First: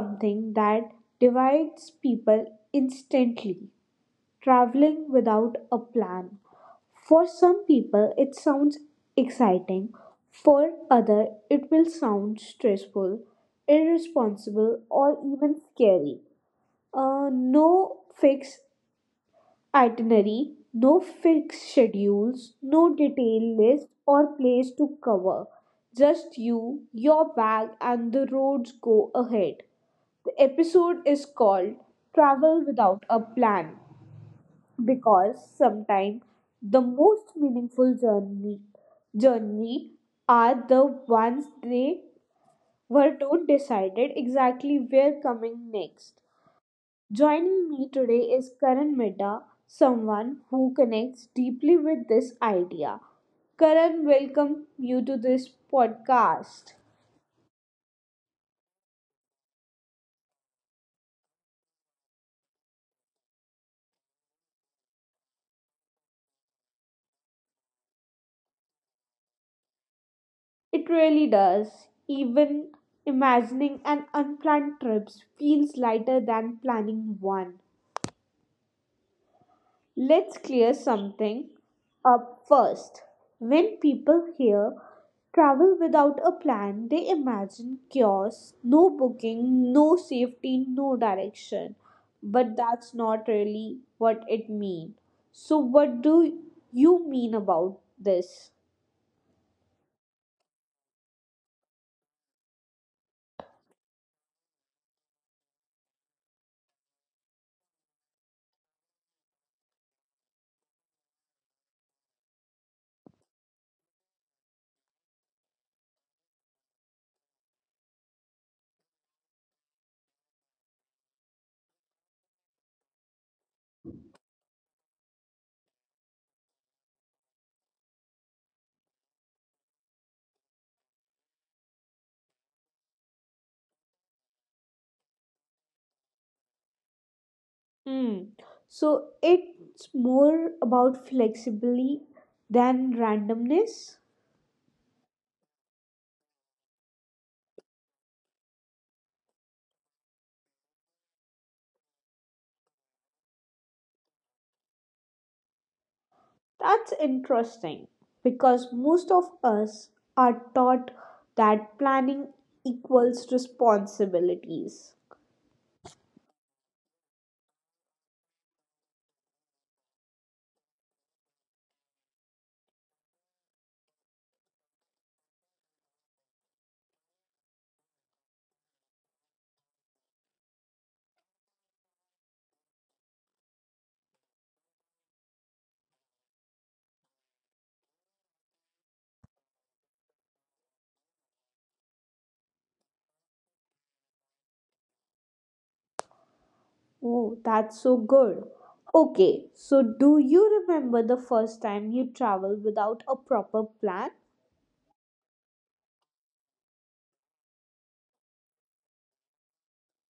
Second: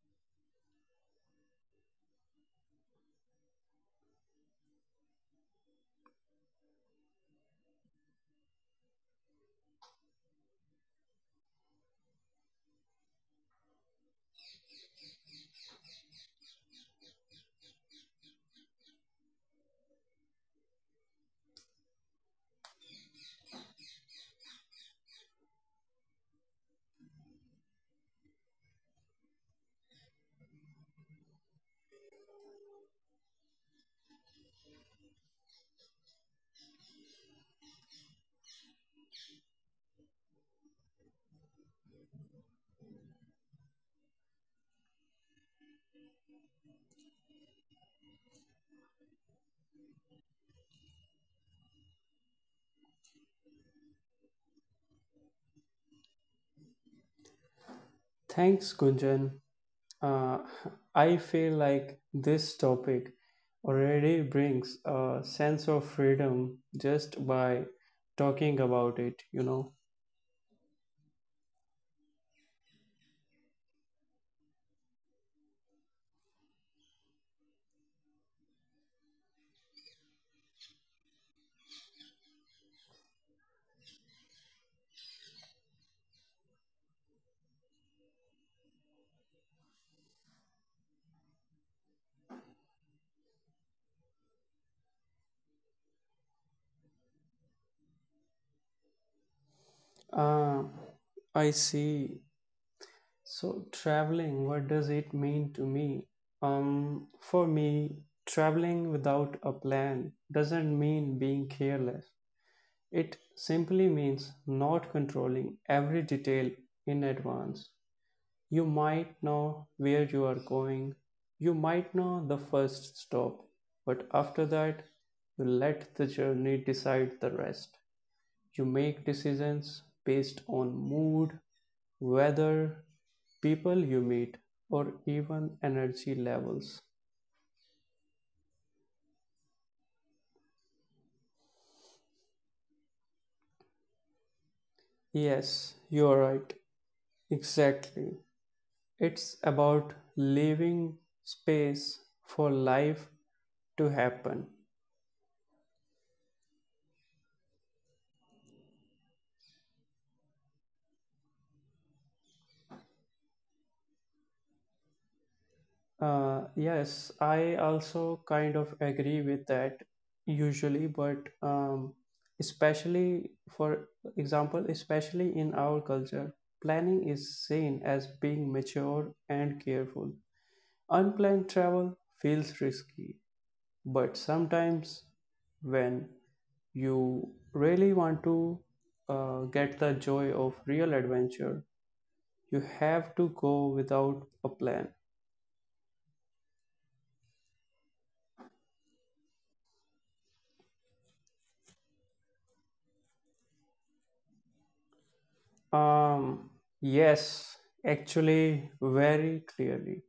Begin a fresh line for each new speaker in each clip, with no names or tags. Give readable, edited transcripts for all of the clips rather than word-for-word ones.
something that divides people instantly traveling without a plan. For some people, it sounds exciting. For others, it will sound stressful, irresponsible, or even scary. No fixed itinerary, no fixed schedules, no detailed list or place to cover. Just you, your bag, and the roads go ahead. The episode is called Travel Without a Plan because sometimes the most meaningful journey are the ones they were not decided exactly where coming next joining me today is Karan Mehta, someone who connects deeply with this idea. Karan, welcome you to this podcast.
Thanks, Gunjan. Uh, I feel like this topic already brings a sense of freedom just by talking about it.
It really does, even imagining an unplanned trip feels lighter than planning one. Let's clear something up first. When people hear travel without a plan, they imagine chaos, no booking, no safety, no direction. But that's not really what it means. So, what do you mean about this?
Uh, I see. So, traveling, what does it mean to me? For me, traveling without a plan doesn't mean being careless. It simply means not controlling every detail in advance. You might know where you are going, you might know the first stop, but after that, you let the journey decide the rest. You make decisions based on mood, weather, people you meet, or even energy levels.
Hmm. So, it's more about flexibility than randomness.
Yes, you're right. Exactly. It's about leaving space for life to happen.
That's interesting because most of us are taught that planning equals responsibilities.
Yes, I also kind of agree with that usually, but especially for example, especially in our culture, planning is seen as being mature and careful. Unplanned travel feels risky, but sometimes when you really want to get the joy of real adventure, you have to go without a plan.
Oh, that's so good. Okay, so do you remember the first time you traveled without a proper plan?
Um, yes, actually, very clearly.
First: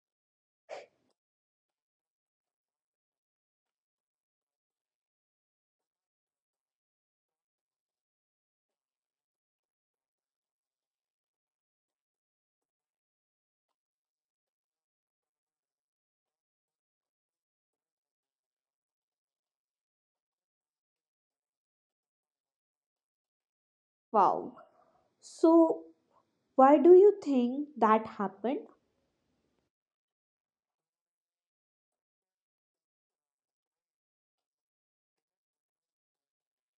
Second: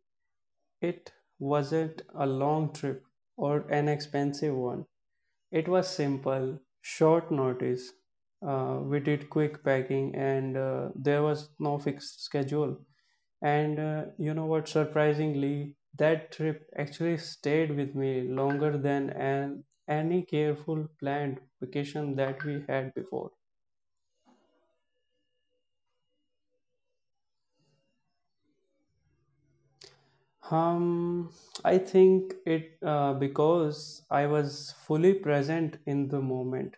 It wasn't a long trip or an expensive one. It was simple, short notice. We did quick packing, and there was no fixed schedule. And you know what, surprisingly, that trip actually stayed with me longer than any careful planned vacation that we had before.
Wow. So, why do you think that happened?
Um, I think it because I was fully present in the moment.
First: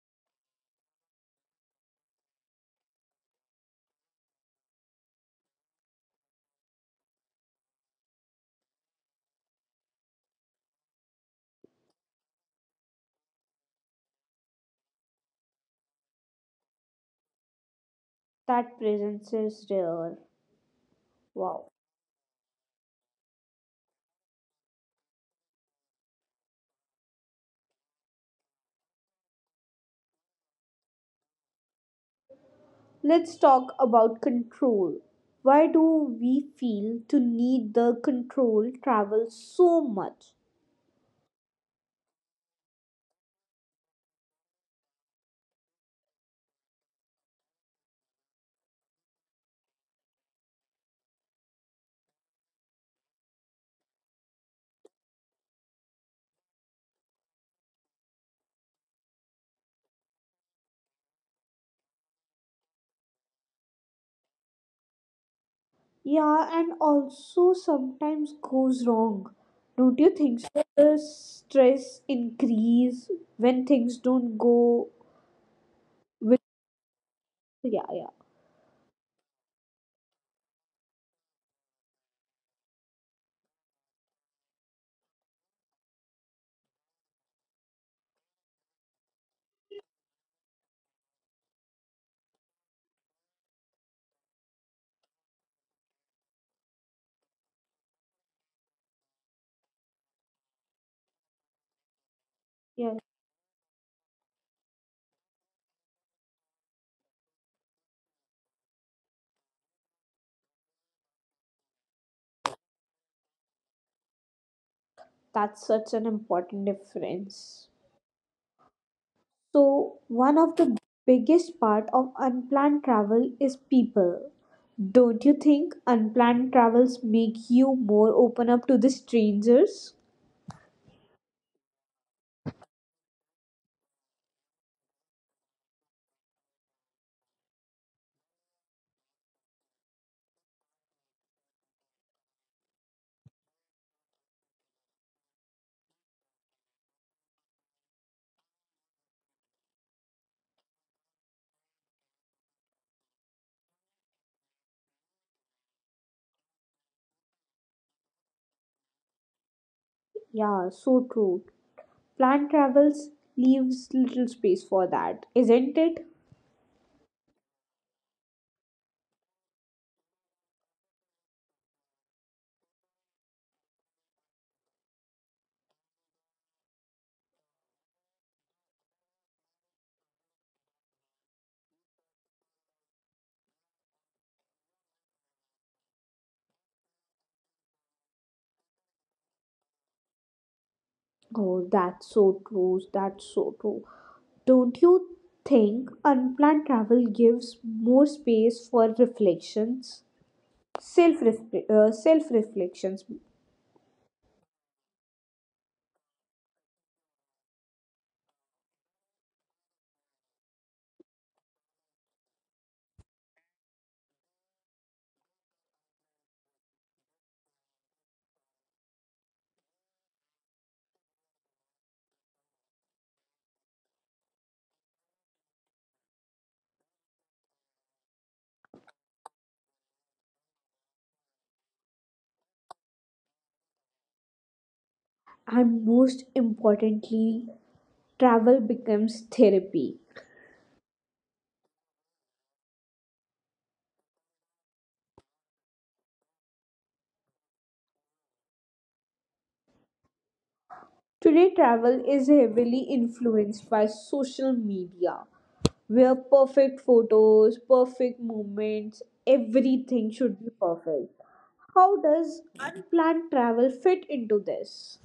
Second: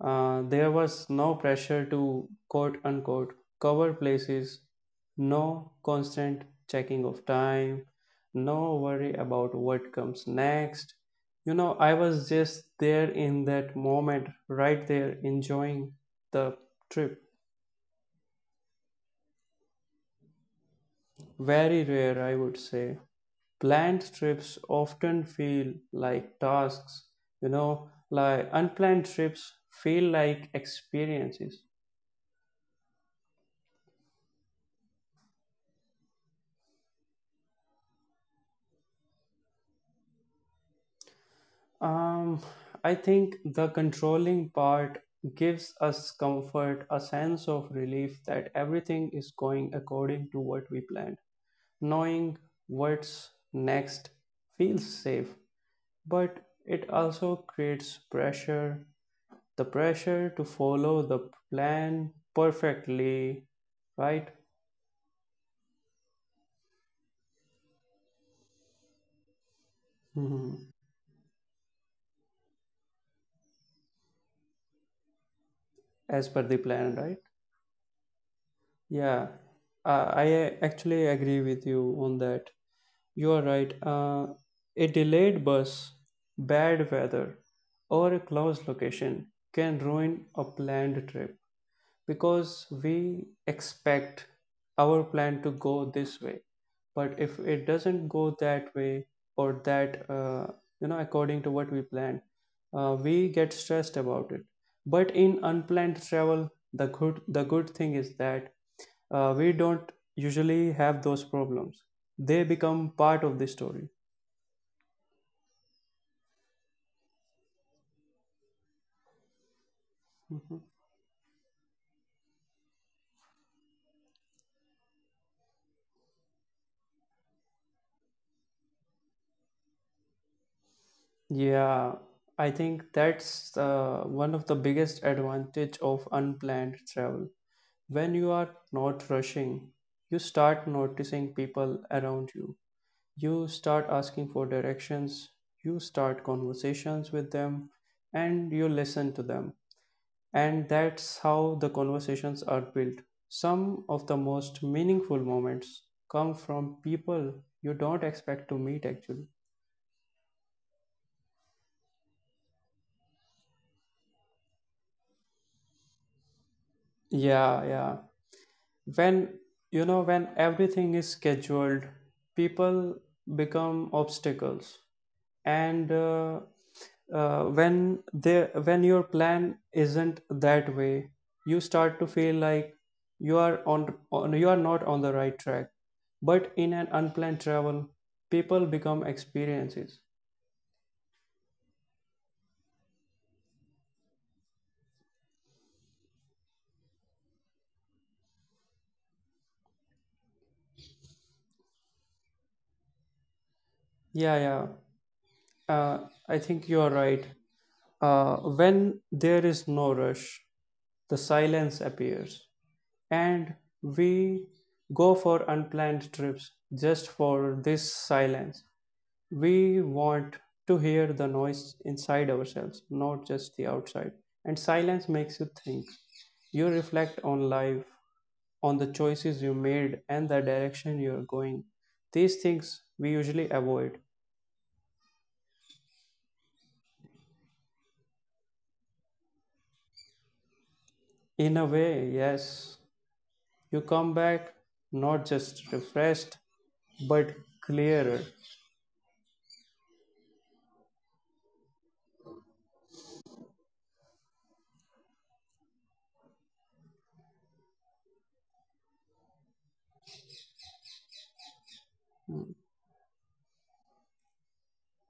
There was no pressure to quote unquote cover places, no constant checking of time, no worry about what comes next. You know, I was just there in that moment, right there, enjoying the trip.
That presence is rare. Wow.
Very rare, I would say. Planned trips often feel like tasks, like unplanned trips feel like experiences.
Let's talk about control. Why do we feel to need the control travel so much?
Um, I think the controlling part gives us comfort, a sense of relief that everything is going according to what we planned. Knowing what's next feels safe, but it also creates pressure the pressure to follow the plan perfectly, right?
Yeah, and also sometimes goes wrong. Don't you think so?
Mhm.
The stress increase when things don't go
As per
with
the plan, right?
yeah yeah
Yeah, I actually agree with you on that. You are right. A delayed bus, bad weather, or a closed location can ruin a planned trip because we expect our plan to go this way. But if it doesn't go that way, or that, according to what we planned,
yeah.
we get stressed about it. But in unplanned travel, the good thing is that we don't usually have those problems. They become part of the story.
That's such an important difference. So, one of the biggest part of unplanned travel is people. Don't you think unplanned travels make you more open up to the strangers?
Yeah, I think that's one of the biggest advantage of unplanned travel. When you are not rushing, you start noticing people around you. You start asking for directions, you start conversations with them, and you listen to them. And that's how the conversations are built. Some of the most meaningful moments come from people you don't expect to meet, actually.
Yeah, so true. Planned travels leaves little space for that, isn't it?
Yeah, yeah. When you know when everything is scheduled, people become obstacles. And when your plan isn't that way, you start to feel like you are not on the right track. But in an unplanned travel, people become experiences.
Oh, that's so true. That's so true. Don't you think unplanned travel gives more space for reflections? Self, self reflections
Yeah, yeah. Uh, I think you are right. When there is no rush, the silence appears, and we go for unplanned trips just for this silence. We want to hear the noise inside ourselves, not just the outside. And silence makes you think. You reflect on life, on the choices you made, and the direction you're going. These things we usually avoid.
and most importantly travel becomes therapy.
In a way, yes. You come back not just refreshed, but clearer.
Today, travel is heavily influenced by social media, where perfect photos, perfect moments, everything should be perfect. How does unplanned travel fit into this?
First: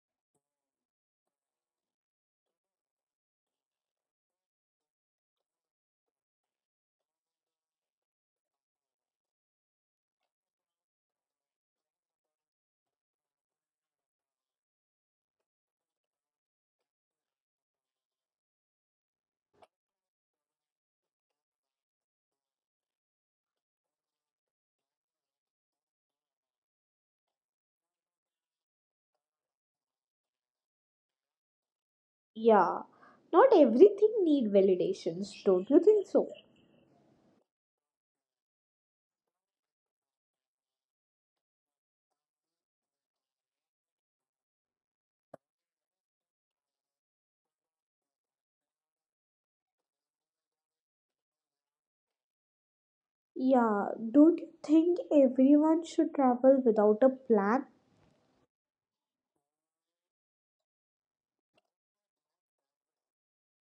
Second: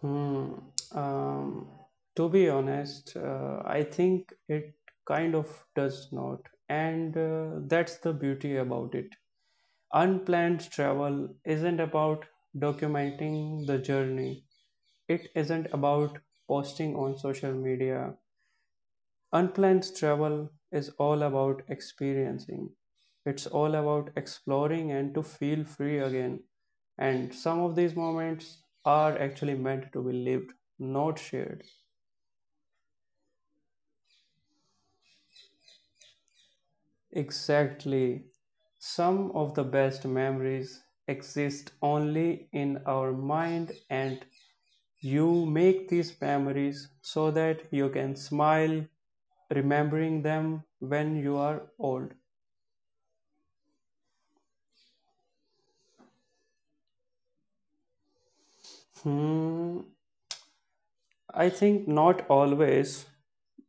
Hmm. Um, to be honest, I think it kind of does not. And that's the beauty about it. Unplanned travel isn't about documenting the journey, it isn't about posting on social media. Unplanned travel is all about experiencing. It's all about exploring and to feel free again. And some of these moments are actually meant to be lived, not shared.
Yeah, not everything need validations, don't you think so?
Exactly. Some of the best memories exist only in our mind, and you make these memories so that you can smile remembering them when you are old.
Yeah, don't you think everyone should travel without a plan?
Hmm. I think not always,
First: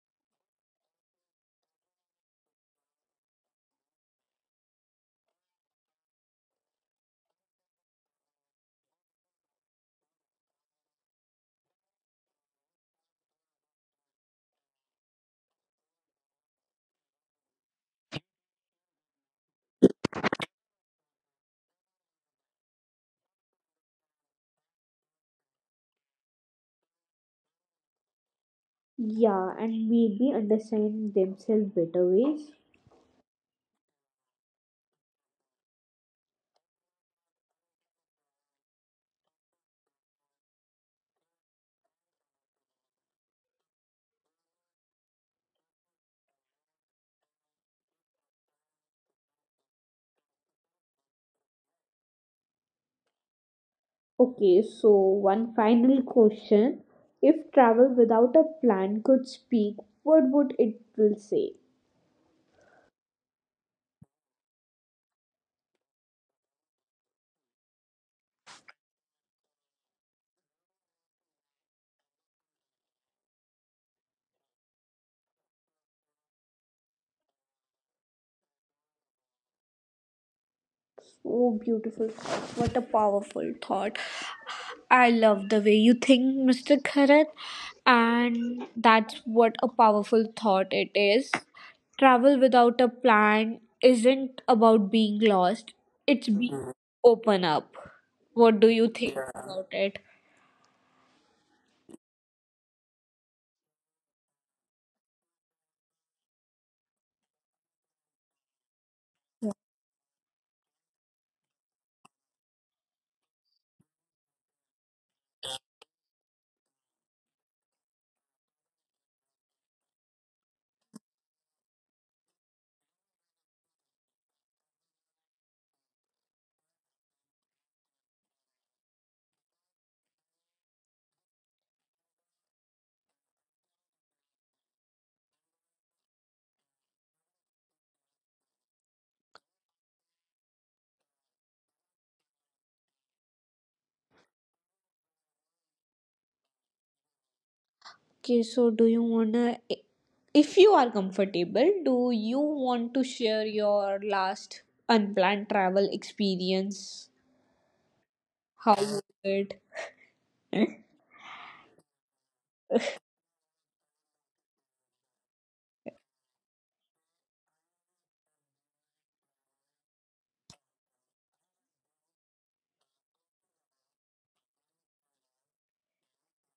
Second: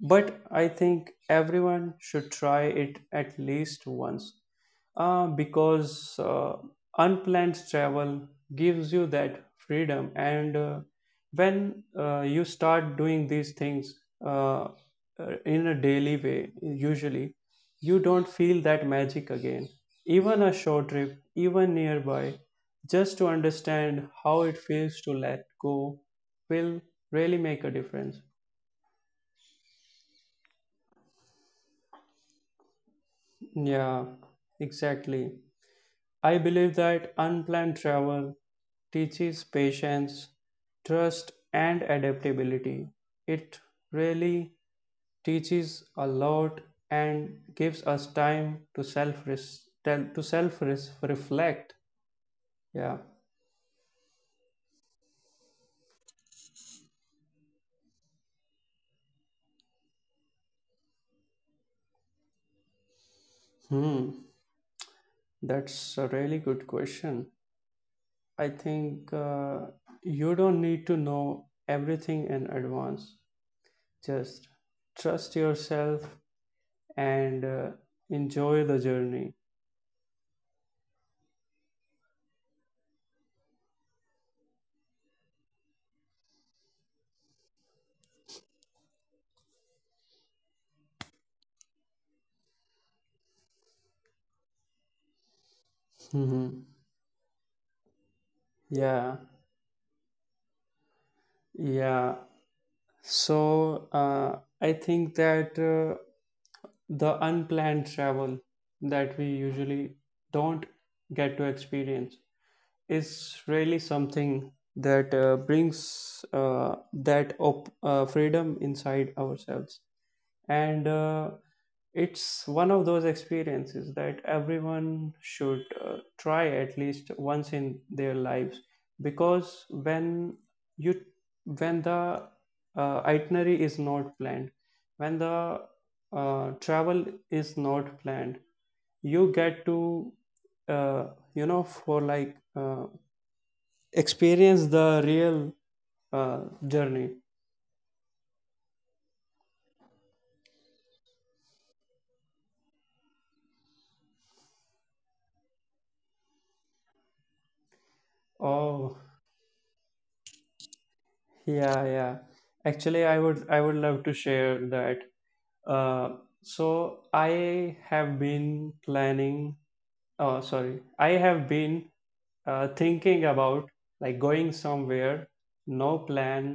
but I think everyone should try it at least once, because unplanned travel gives you that freedom. And when you start doing these things, uh, in a daily way, usually, you don't feel that magic again. Even a short trip, even nearby, just to understand how it feels to let go will really make a difference.
Yeah, and maybe understand themselves better ways.
Yeah, exactly. I believe that unplanned travel teaches patience, trust, and adaptability. It really teaches a lot and gives us time to self reflect. Yeah.
Okay, so one final question. If travel without a plan could speak, what would it will say?
Hmm. That's a really good question. I think you don't need to know everything in advance. Just trust yourself, and enjoy the journey.
So beautiful thought. What a powerful thought. I love the way you think, Mr. Kharat. And that's what a powerful thought it is. Travel without a plan isn't about being lost, it's
Mhm.
being open up. What do you think
Yeah,
about it?
yeah. So I think that the unplanned travel that we usually don't get to experience is really something that brings that freedom inside ourselves. And it's one of those experiences that everyone should try at least once in their lives, because when you when the itinerary is not planned, when the travel is not planned, you get to uh, you know for like experience the real uh, journey.
Okay, so do you wanna, if you are comfortable, do you want to share your last unplanned travel experience? How
Oh,
was it? Uh,
yeah, yeah, actually, I would love to share that. Uh, so I have been planning, oh, sorry, I have been thinking about like going somewhere, no plan,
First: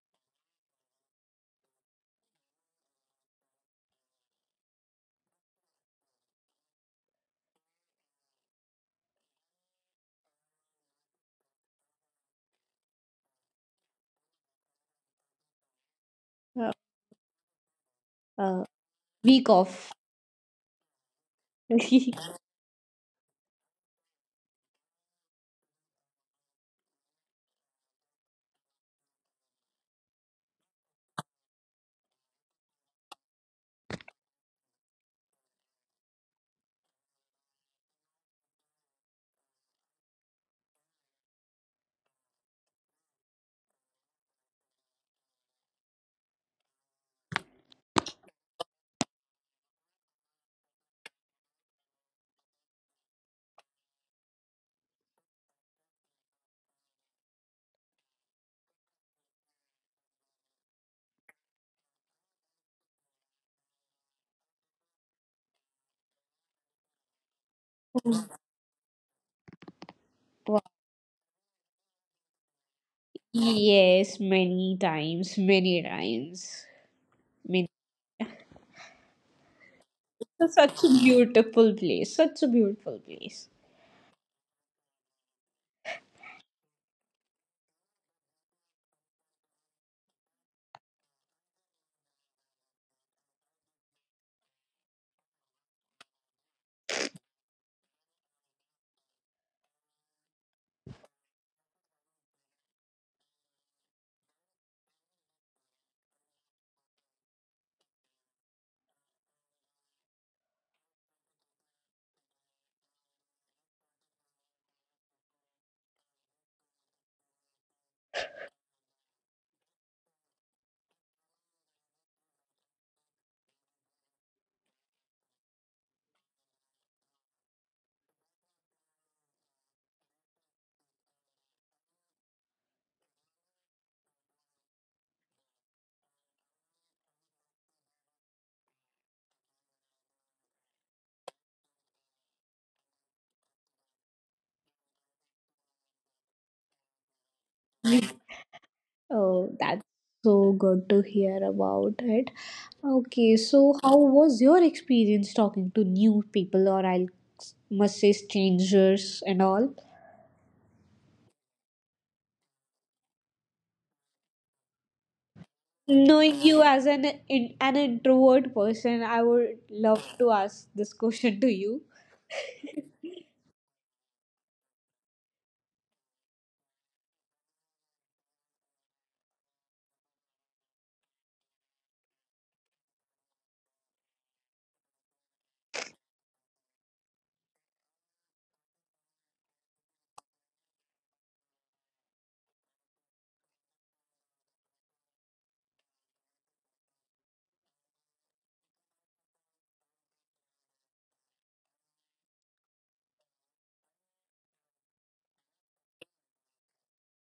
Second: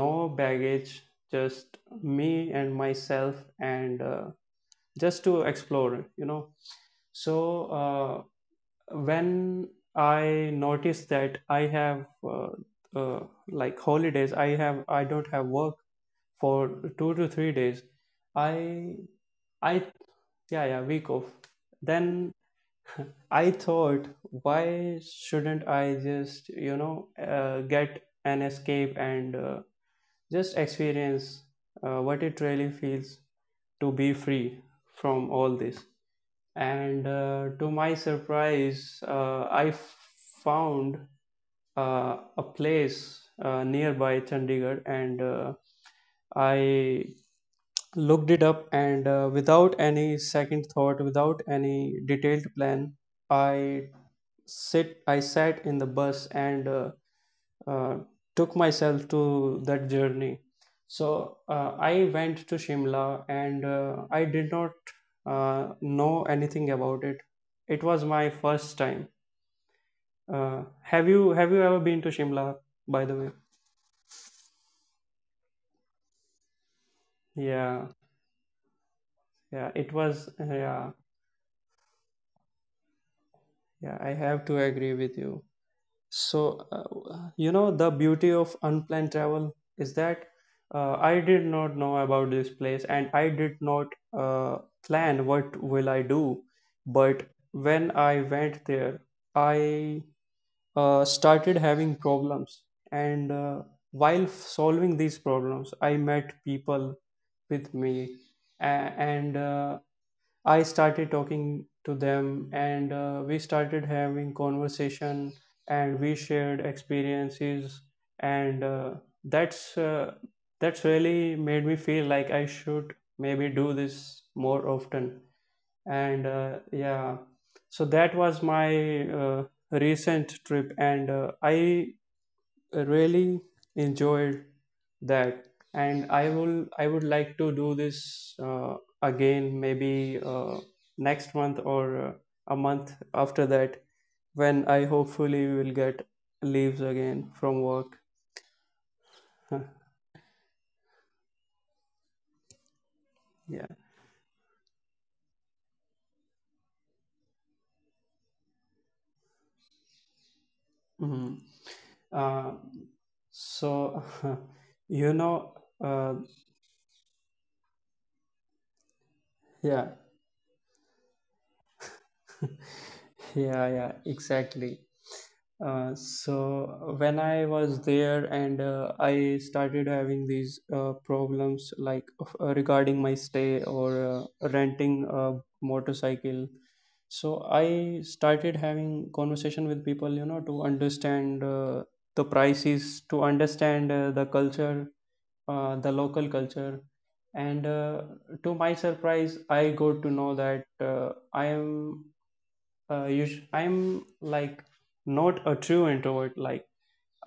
no baggage, just me and myself, and just to explore. So when I noticed that I have uh, like holidays, I don't have work for 2 to 3 days.
uh,
I,
week
I,
off.
yeah, yeah, week off. Then I thought, why shouldn't I just, get an escape, and just experience what it really feels to be free from all this. And to my surprise, I found a place nearby Chandigarh, and I looked it up, and without any second thought, without any detailed plan, i I sat in the bus, and uh, took myself to that journey. So I went to Shimla, and I did not know anything about it. It was my first time. uh,
Wow.
have you have you ever been to Shimla, by the way?
Yes, many times, many times. Many.
Yeah, yeah, it was,
Such a
yeah.
beautiful place. Such a beautiful place.
Yeah, I have to agree with you. So, the beauty of unplanned travel is that I did not know about this place, and I did not uh, plan what will I do. But when I went there, I started having problems. And while solving these problems, I met people with me. A- and I started talking to them, and we started having conversation, and we shared experiences. And that's uh, that's really made me feel like I should maybe do this more often. And yeah, so that was my recent trip, and I really enjoyed that. And I would like to do this again, maybe next month, or a month after that, when I hopefully will get leaves again from work.
Oh, that's so good to hear about it. Okay,
Yeah.
so how was your experience talking to new people, or I Must say strangers and all?
Mhm. uh, so you know uh,
Knowing you as an introvert person, I would
yeah.
love to ask this question to you.
Yeah, yeah, exactly. So when I was there, and I started having these problems, like regarding my stay, or renting a motorcycle. So I started having conversation with people, to understand the prices, to understand the culture, the local culture. And to my surprise, I got to know that I'm like not a true introvert. Like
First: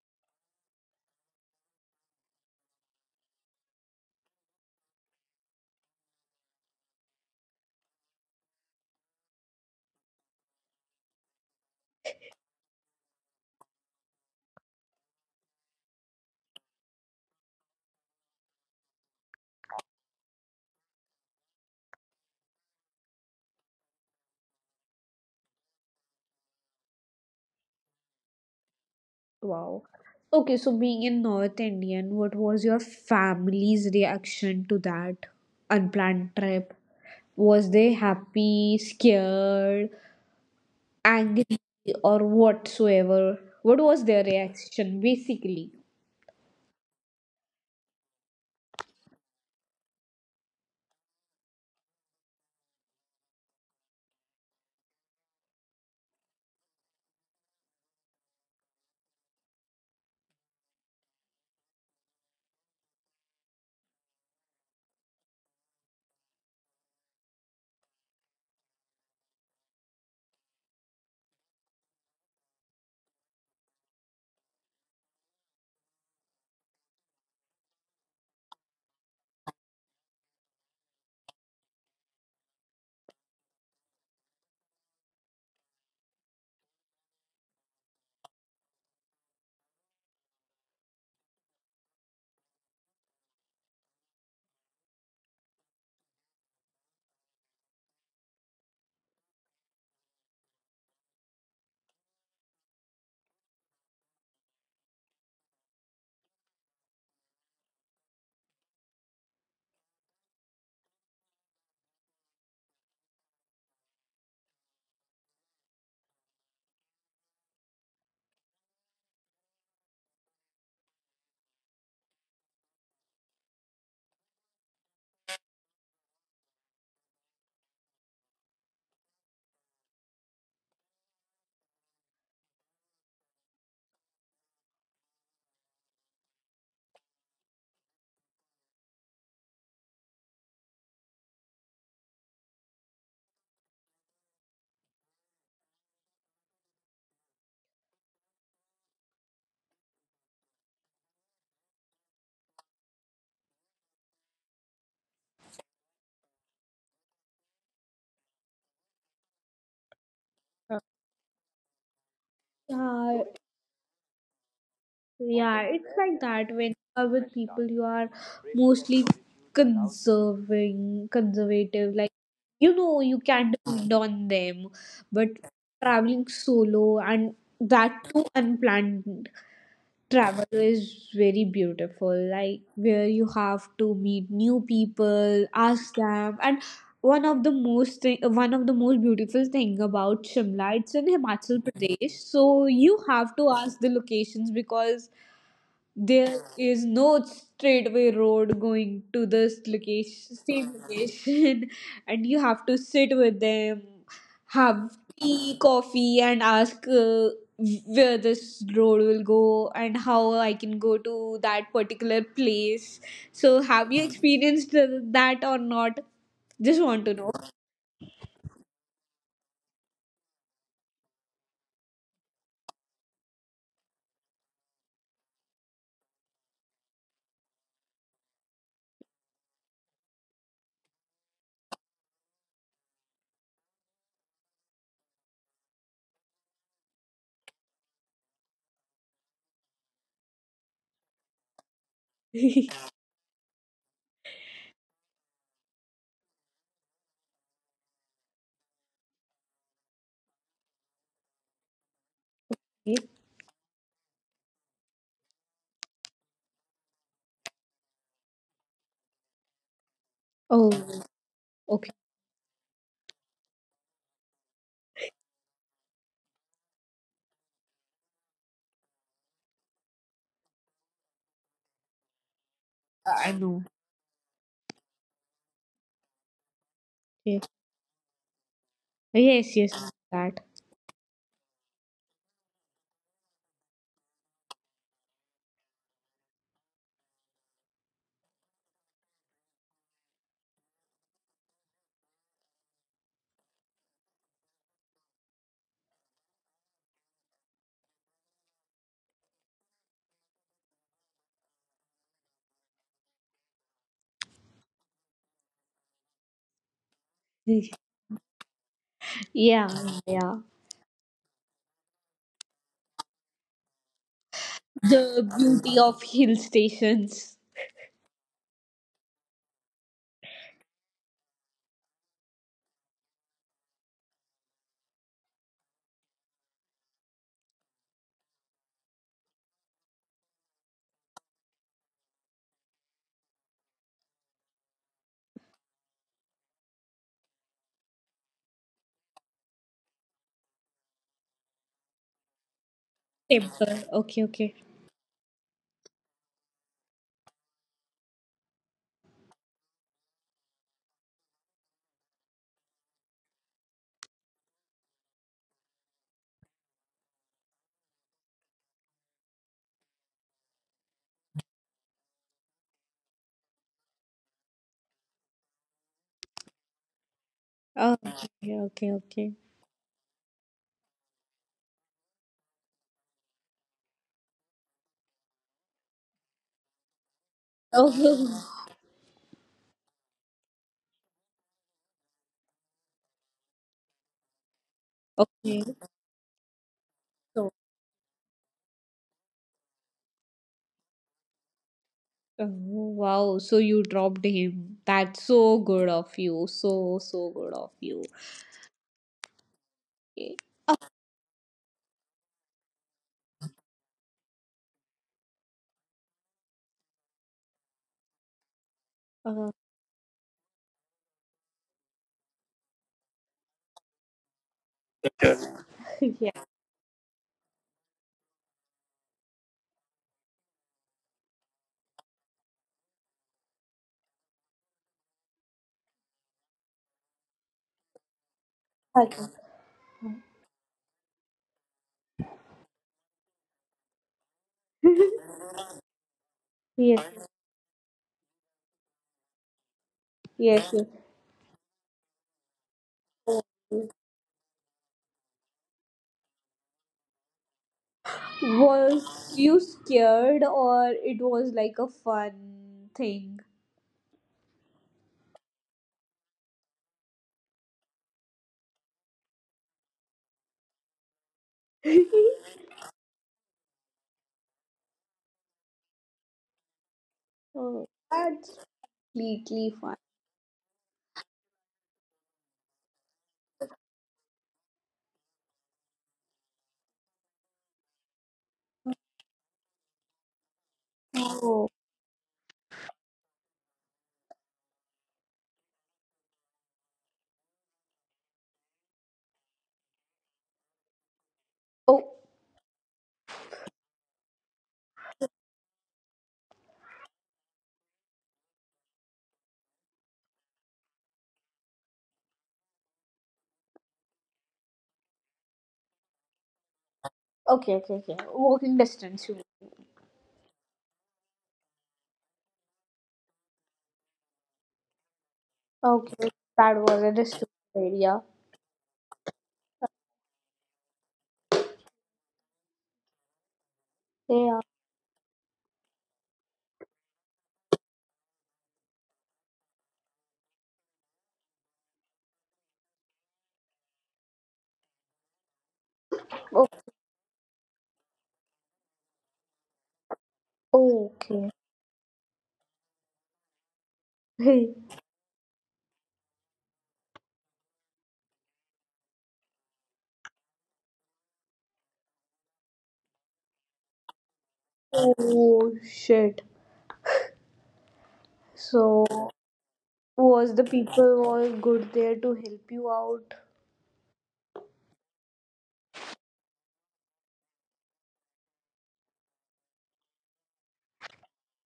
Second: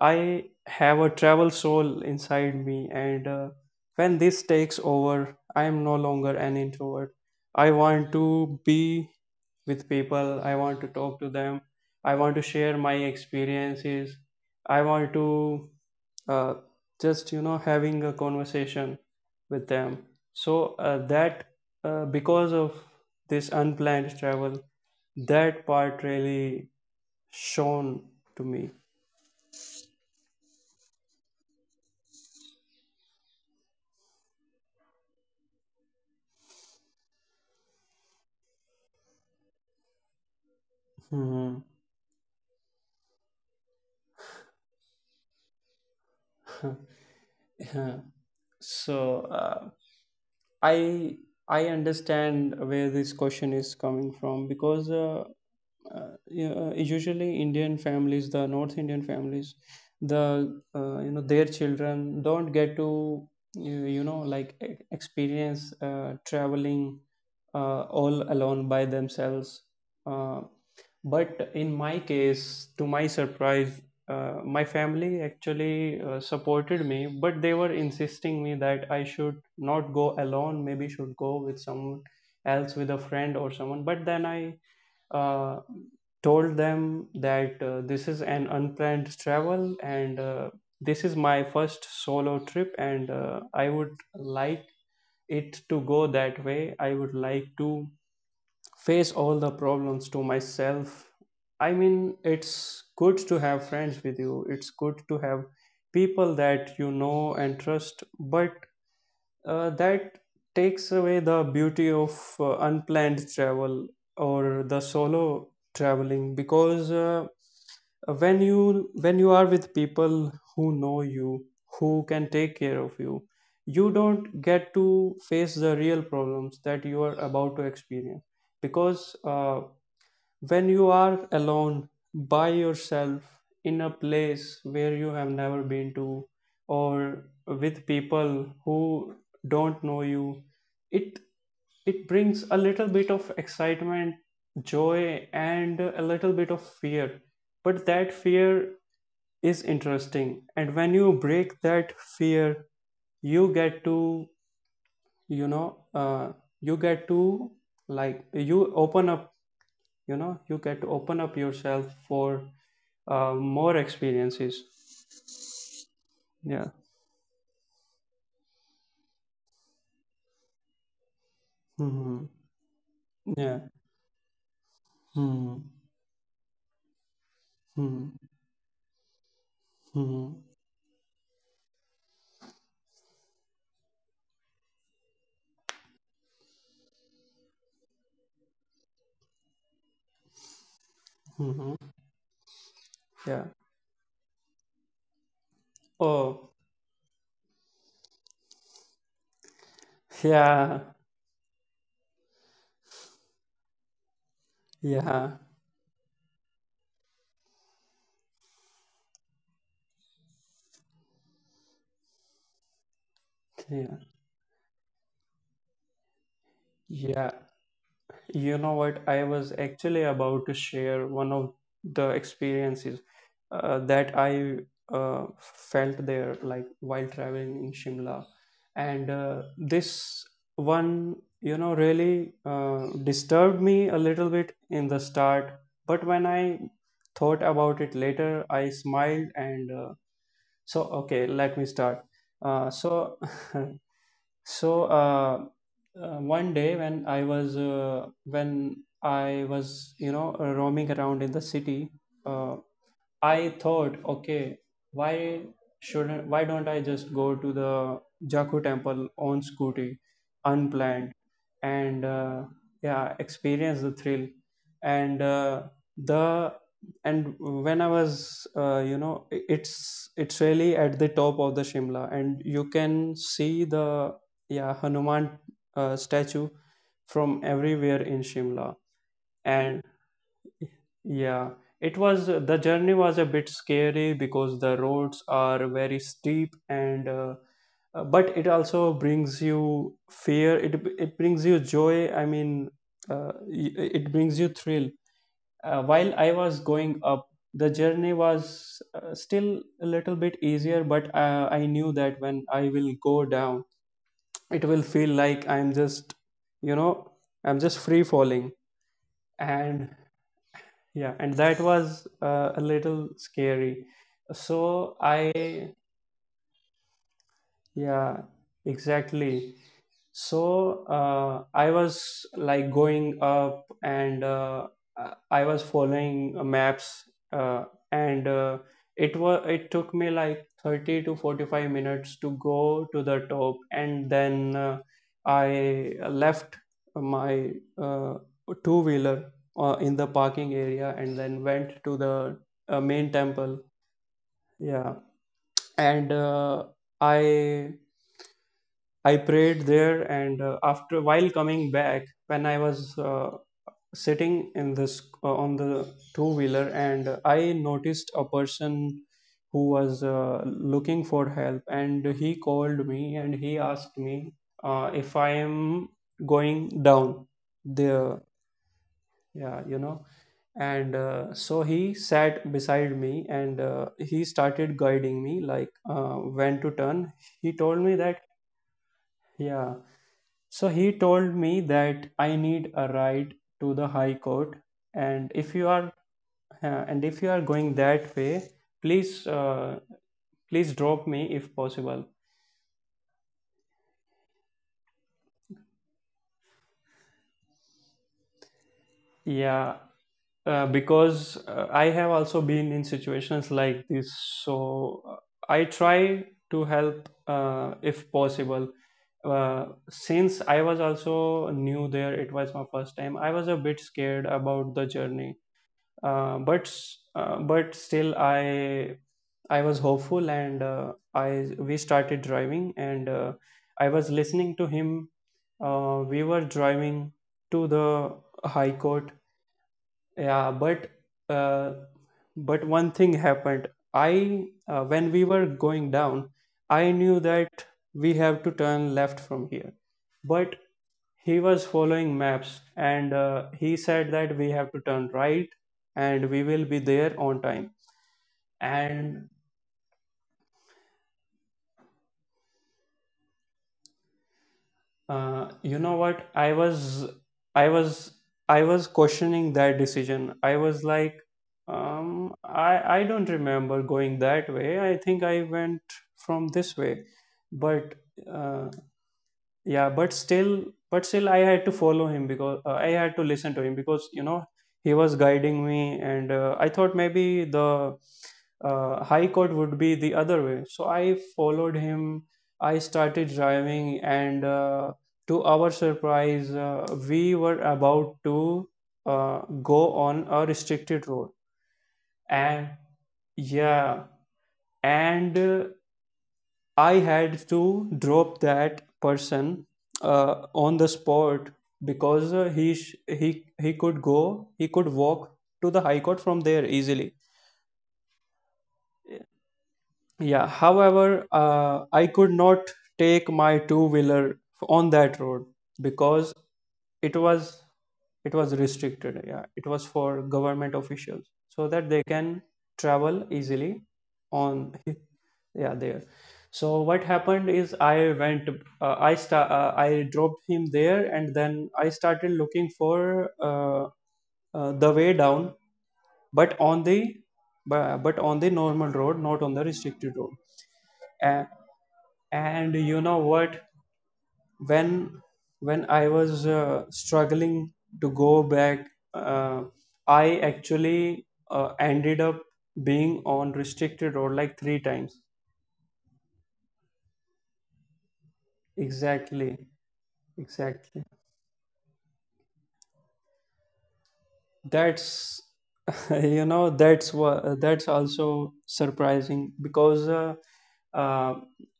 I have a travel soul inside me, and when this takes over, I am no longer an introvert. I want to be with people. I want to talk to them. I want to share my experiences. I want to uh, just having a conversation with them. So that because of this unplanned travel, that part really shown to me.
Wow. Okay, so being in North Indian, what was your family's reaction to that unplanned trip? Was they happy, scared, angry,
Mhm.
or whatsoever? What was their reaction basically?
So I I understand where this question is coming from, because usually Indian families, the North Indian families, the their children don't get to experience traveling all alone by themselves. Uh, But in my case, to my surprise, my family actually supported me, but they were insisting me that I should not go alone. Maybe should go with someone else, with a friend or someone. But then I uh, told them that this is an unplanned travel, and this is my first solo trip, and I would like it to go that way. I would like to face all the problems to myself. I mean, it's good to have friends with you, it's good to have people that you know and trust, but that takes away the beauty of unplanned travel or the solo traveling because when you are with people who know you, who can take care of you, you don't get to face the real problems that you are about to experience because when you are alone by yourself in a place where you have never been to, or with people who don't know you, it it brings a little bit of excitement, joy, and a little bit of fear. But that fear is interesting. And when you break that fear, you get to, you know, uh, you get to, like, you open up, you
Uh,
get to open up yourself for
Yeah,
more experiences.
yeah, it's like that when
Yeah.
you are with people you are mostly conservative. Like,
Hmm.
you know, you can't
Yeah.
depend on them, but
Hmm.
traveling solo and that
Hmm.
too unplanned
Hmm.
travel is very beautiful, like where you have to meet new people ask them and one of the most beautiful thing about Shimla, it's in Himachal
Hmm.
Pradesh, so you have
Yeah.
to ask the locations because there
Oh,
is no straightway road going to this location, same
yeah,
location, and you have to sit with them, have
yeah,
tea, coffee, and ask where this road will go and how I can go to that particular place. So, have
yeah,
you experienced that or not? Just want to
yeah.
know.
You know what? I was actually about to share one of the experiences that I felt there, like while traveling in Shimla. And this one, you know, really disturbed me a little bit in the start. But when I thought about it later, I smiled, and so, okay, let me start. Uh, so, So uh, one day when I was you know, roaming around in the city, uh, I thought, okay, why why don't I just go to the Jaku temple on scooty,
Oh,
unplanned,
okay.
and yeah, experience the thrill. And the and when I was, you know, it's really at the top of the Shimla, and you can
I
see
know.
the, yeah, Hanuman statue from
Yeah.
everywhere in Shimla,
Yes, yes,
and
that.
yeah, it was the journey was a bit scary because the roads are very steep, and but it also brings you fear. It brings you joy. I mean, it brings you thrill. While I was going up, the journey was still a little bit easier, but I knew that when I will go down, it will feel like I'm just, you know, I'm just free falling,
Yeah,
and
yeah.
yeah, and that was a little scary, so
The
I
beauty of hill stations.
yeah, exactly. So I was like going up, and I was following maps, uh, and it was, it took me like 30 to 45 minutes to go to the top, and then I left my uh, two wheeler in the parking area, and then went to the main temple.
Temple. Okay, okay.
Yeah. And I I prayed there, and after, while coming back, when I was sitting in this on the two wheeler, and I noticed a person who was looking for help, and he called me, and he asked me if I am going down
Oh,
there.
okay, okay, okay.
Yeah, you know, and so he sat beside me, and he started guiding me like when to turn. He told me that
Oh,
yeah so he told me that I need a ride to the High Court, and if
okay.
you are, and if you are
So,
going that way, please, please drop me if possible.
oh, wow. So you dropped him. That's so good of you. So, so good of you.
Yeah,
Okay.
because I have also been in situations like this, so I try to help if possible.
Uh,
Since I was also new there, it was my first time. I was a bit scared about the journey,
yeah.
uh, but but still, I was hopeful, and I we started driving, and I was listening to him. We were driving to the high court,
Okay.
yeah, uh, but one thing happened. I When we were going down, I knew
Yes,
that we have to turn left from here. But
yes, yes.
he was following maps, and he said that we have to turn right, and we will be there on time. And
Was you scared or it was like a fun thing?
You know what? I was, I was questioning that decision. I was like, I don't remember going that way. I think I went from this way.
Oh,
But
that's
uh,
completely
yeah
fun.
but still but still I had to follow him because I had to listen to him because, you know, he was guiding me, and I thought maybe the high court would be the other way, so I
Oh.
followed him. I started driving, and to our surprise, we were about to uh, go on a restricted road,
Oh.
and yeah, and I had to drop that person on the spot because he could go, he could walk to the high court from there easily.
Okay, okay, okay. Walking distance. You. Mean.
Yeah, however, I could not take my two-wheeler on that road because
Okay, that was
it
a distant
was,
area.
it was restricted. Yeah, it was for government officials so that they can travel easily
Yeah.
on yeah there. So what happened is I went, I dropped him there, and then I started looking for, the way down, but
O-
on the but on the normal road, not on the restricted road. A-
Okay.
and you know what,
Hey.
when when I was struggling to go back, uh, I actually ended up being on restricted road like three times,
Oh shit. So
exactly,
was the
exactly.
people all good there to help you out?
That's, you know, that's what, that's also surprising because uh,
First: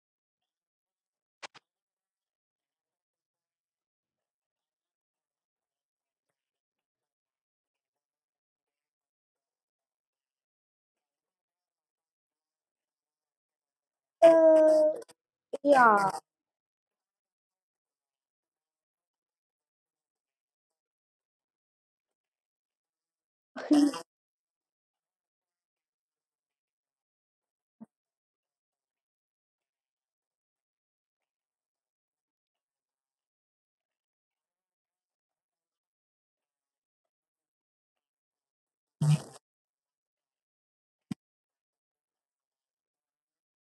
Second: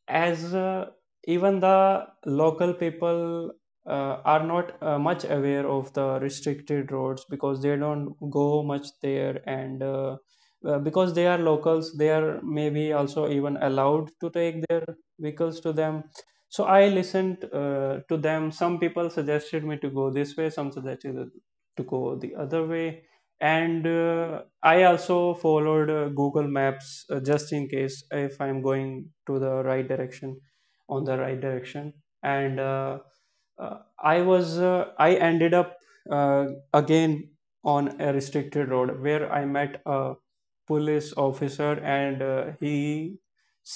as even the local people are not much aware of the restricted roads because they don't go much there, and because they are locals, they are maybe also even allowed to take their
Uh,
vehicles to them.
yeah.
So I listened, to them. Some people suggested me to go this way, some suggested to go the other way, and I also followed Google Maps, just in case if I'm going to the right direction, on the right direction, and uh, I ended up uh, again on a restricted road where I met a police officer, and he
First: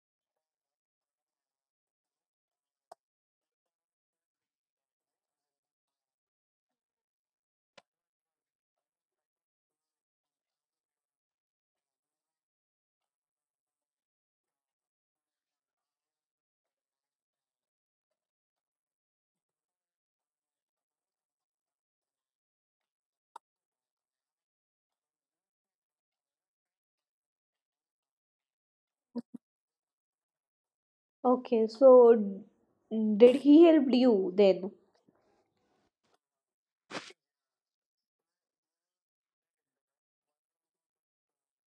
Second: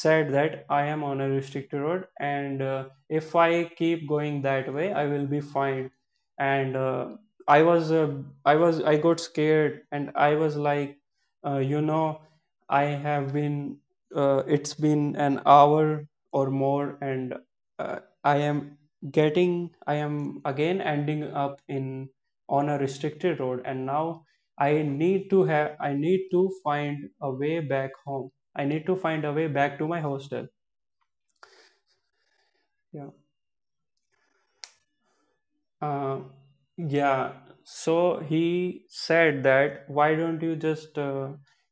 said that I am on a restricted road, and if I keep going that way, I will be fined, and I was I got scared, and I was like, you know, I have been, it's been an hour or more, and I am getting, I am again ending up in, on a restricted road, and now I need to have, I need to find a way back home. I need to find a way back to my hostel.
Okay. So
Yeah.
did he help you then?
Uh, yeah. So he said that, why don't you just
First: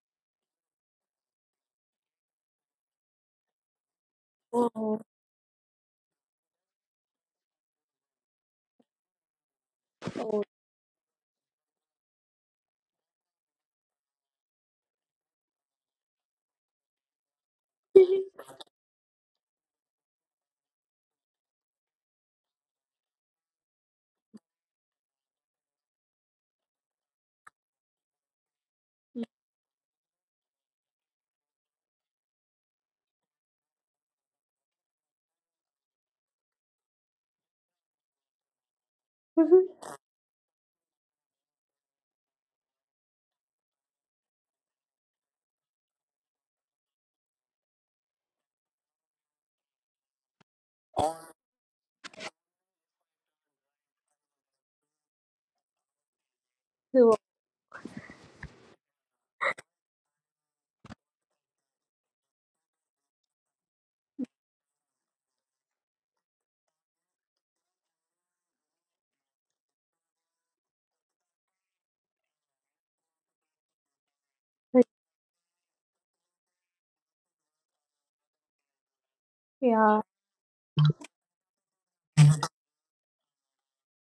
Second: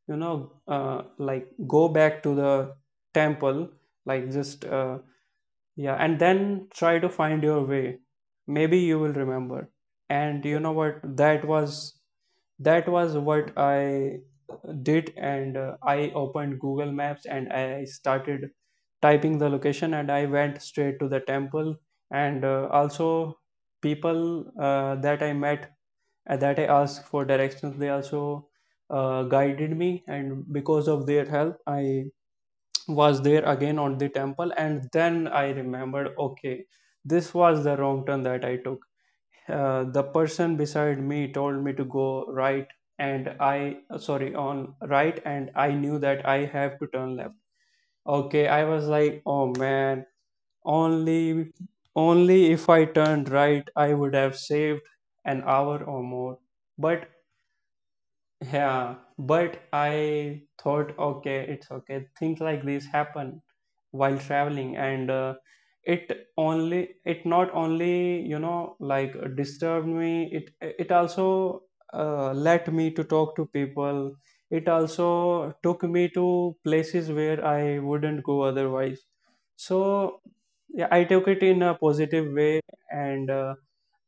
you know, like, go back to the temple, like, just,
Oh.
yeah, and then try to find your way. Maybe you will remember.
Oh.
And you know what? That was what I did, and I opened Google Maps, and I started typing the location, and I went straight to the temple, and also people that I asked for directions, they also guided me, and because of their help, I was there again on the temple, and then I remembered, okay, this was the wrong turn that I took. The person beside me told me to go right, and I sorry, on right, and I knew that I have to turn left. Okay, I was like, oh man, only only if I turned right, I would have saved an hour or more. But
So,
yeah, but I thought, okay, it's okay. Things like this happen while traveling, and it only, it not only, you know, like, disturbed me. It also led me to talk to people. It also took me to places where I wouldn't go otherwise.
yeah.
So yeah, I took it in a positive way, and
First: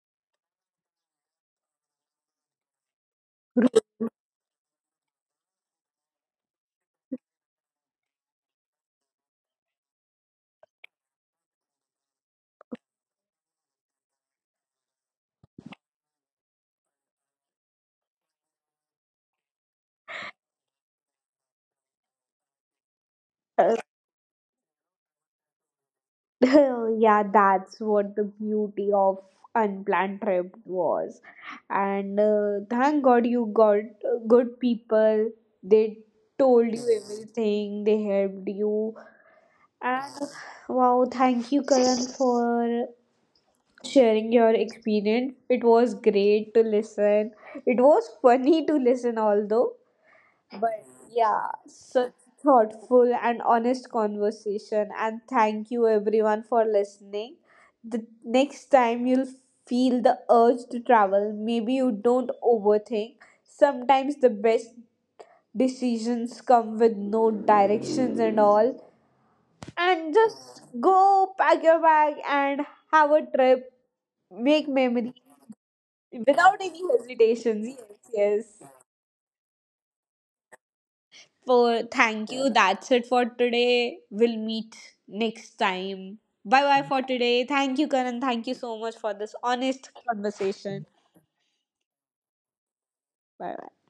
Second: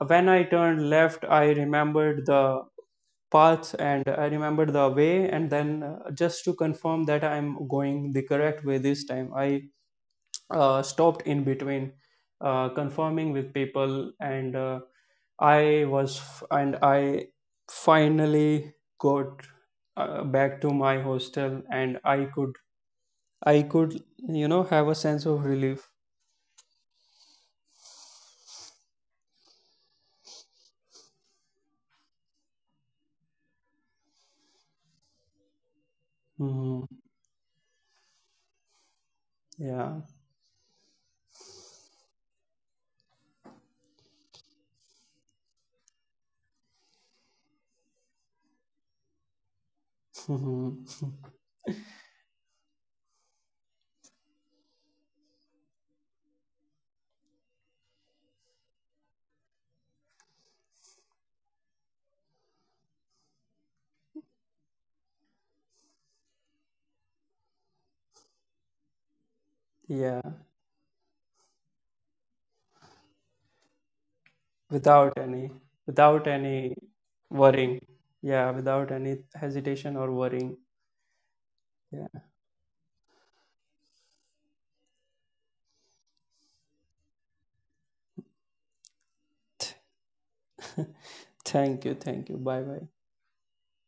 when I turned left, I remembered the paths, and I remember the way, and then just to confirm that I'm going the correct way this time, I stopped in between, confirming with people, and I was and I finally got back to my hostel, and I could, you know, have a sense of relief.
Yeah, that's what the beauty of unplanned trip was. And thank God you got good people. They told
Mhm.
you everything. They helped you.
Yeah.
And wow, thank you, Karan, for sharing your experience. It was great to listen. It was funny to listen, although. But yeah, such thoughtful and honest conversation. And thank you everyone for listening. The next time you'll feel the urge to travel, maybe you don't overthink. Sometimes the best decisions come with no directions and all. And
Yeah,
just go pack your bag and have a trip, make memories
without any without
without
any
any hesitations.
worrying.
Yes,
Yeah,
yes.
without any hesitation or worrying.
For
Yeah.
thank you. That's it for today. We'll meet next time. Bye bye for today. Thank you, Karan. Thank you so much for this honest conversation.
Thank you, thank you, bye bye.
Bye bye.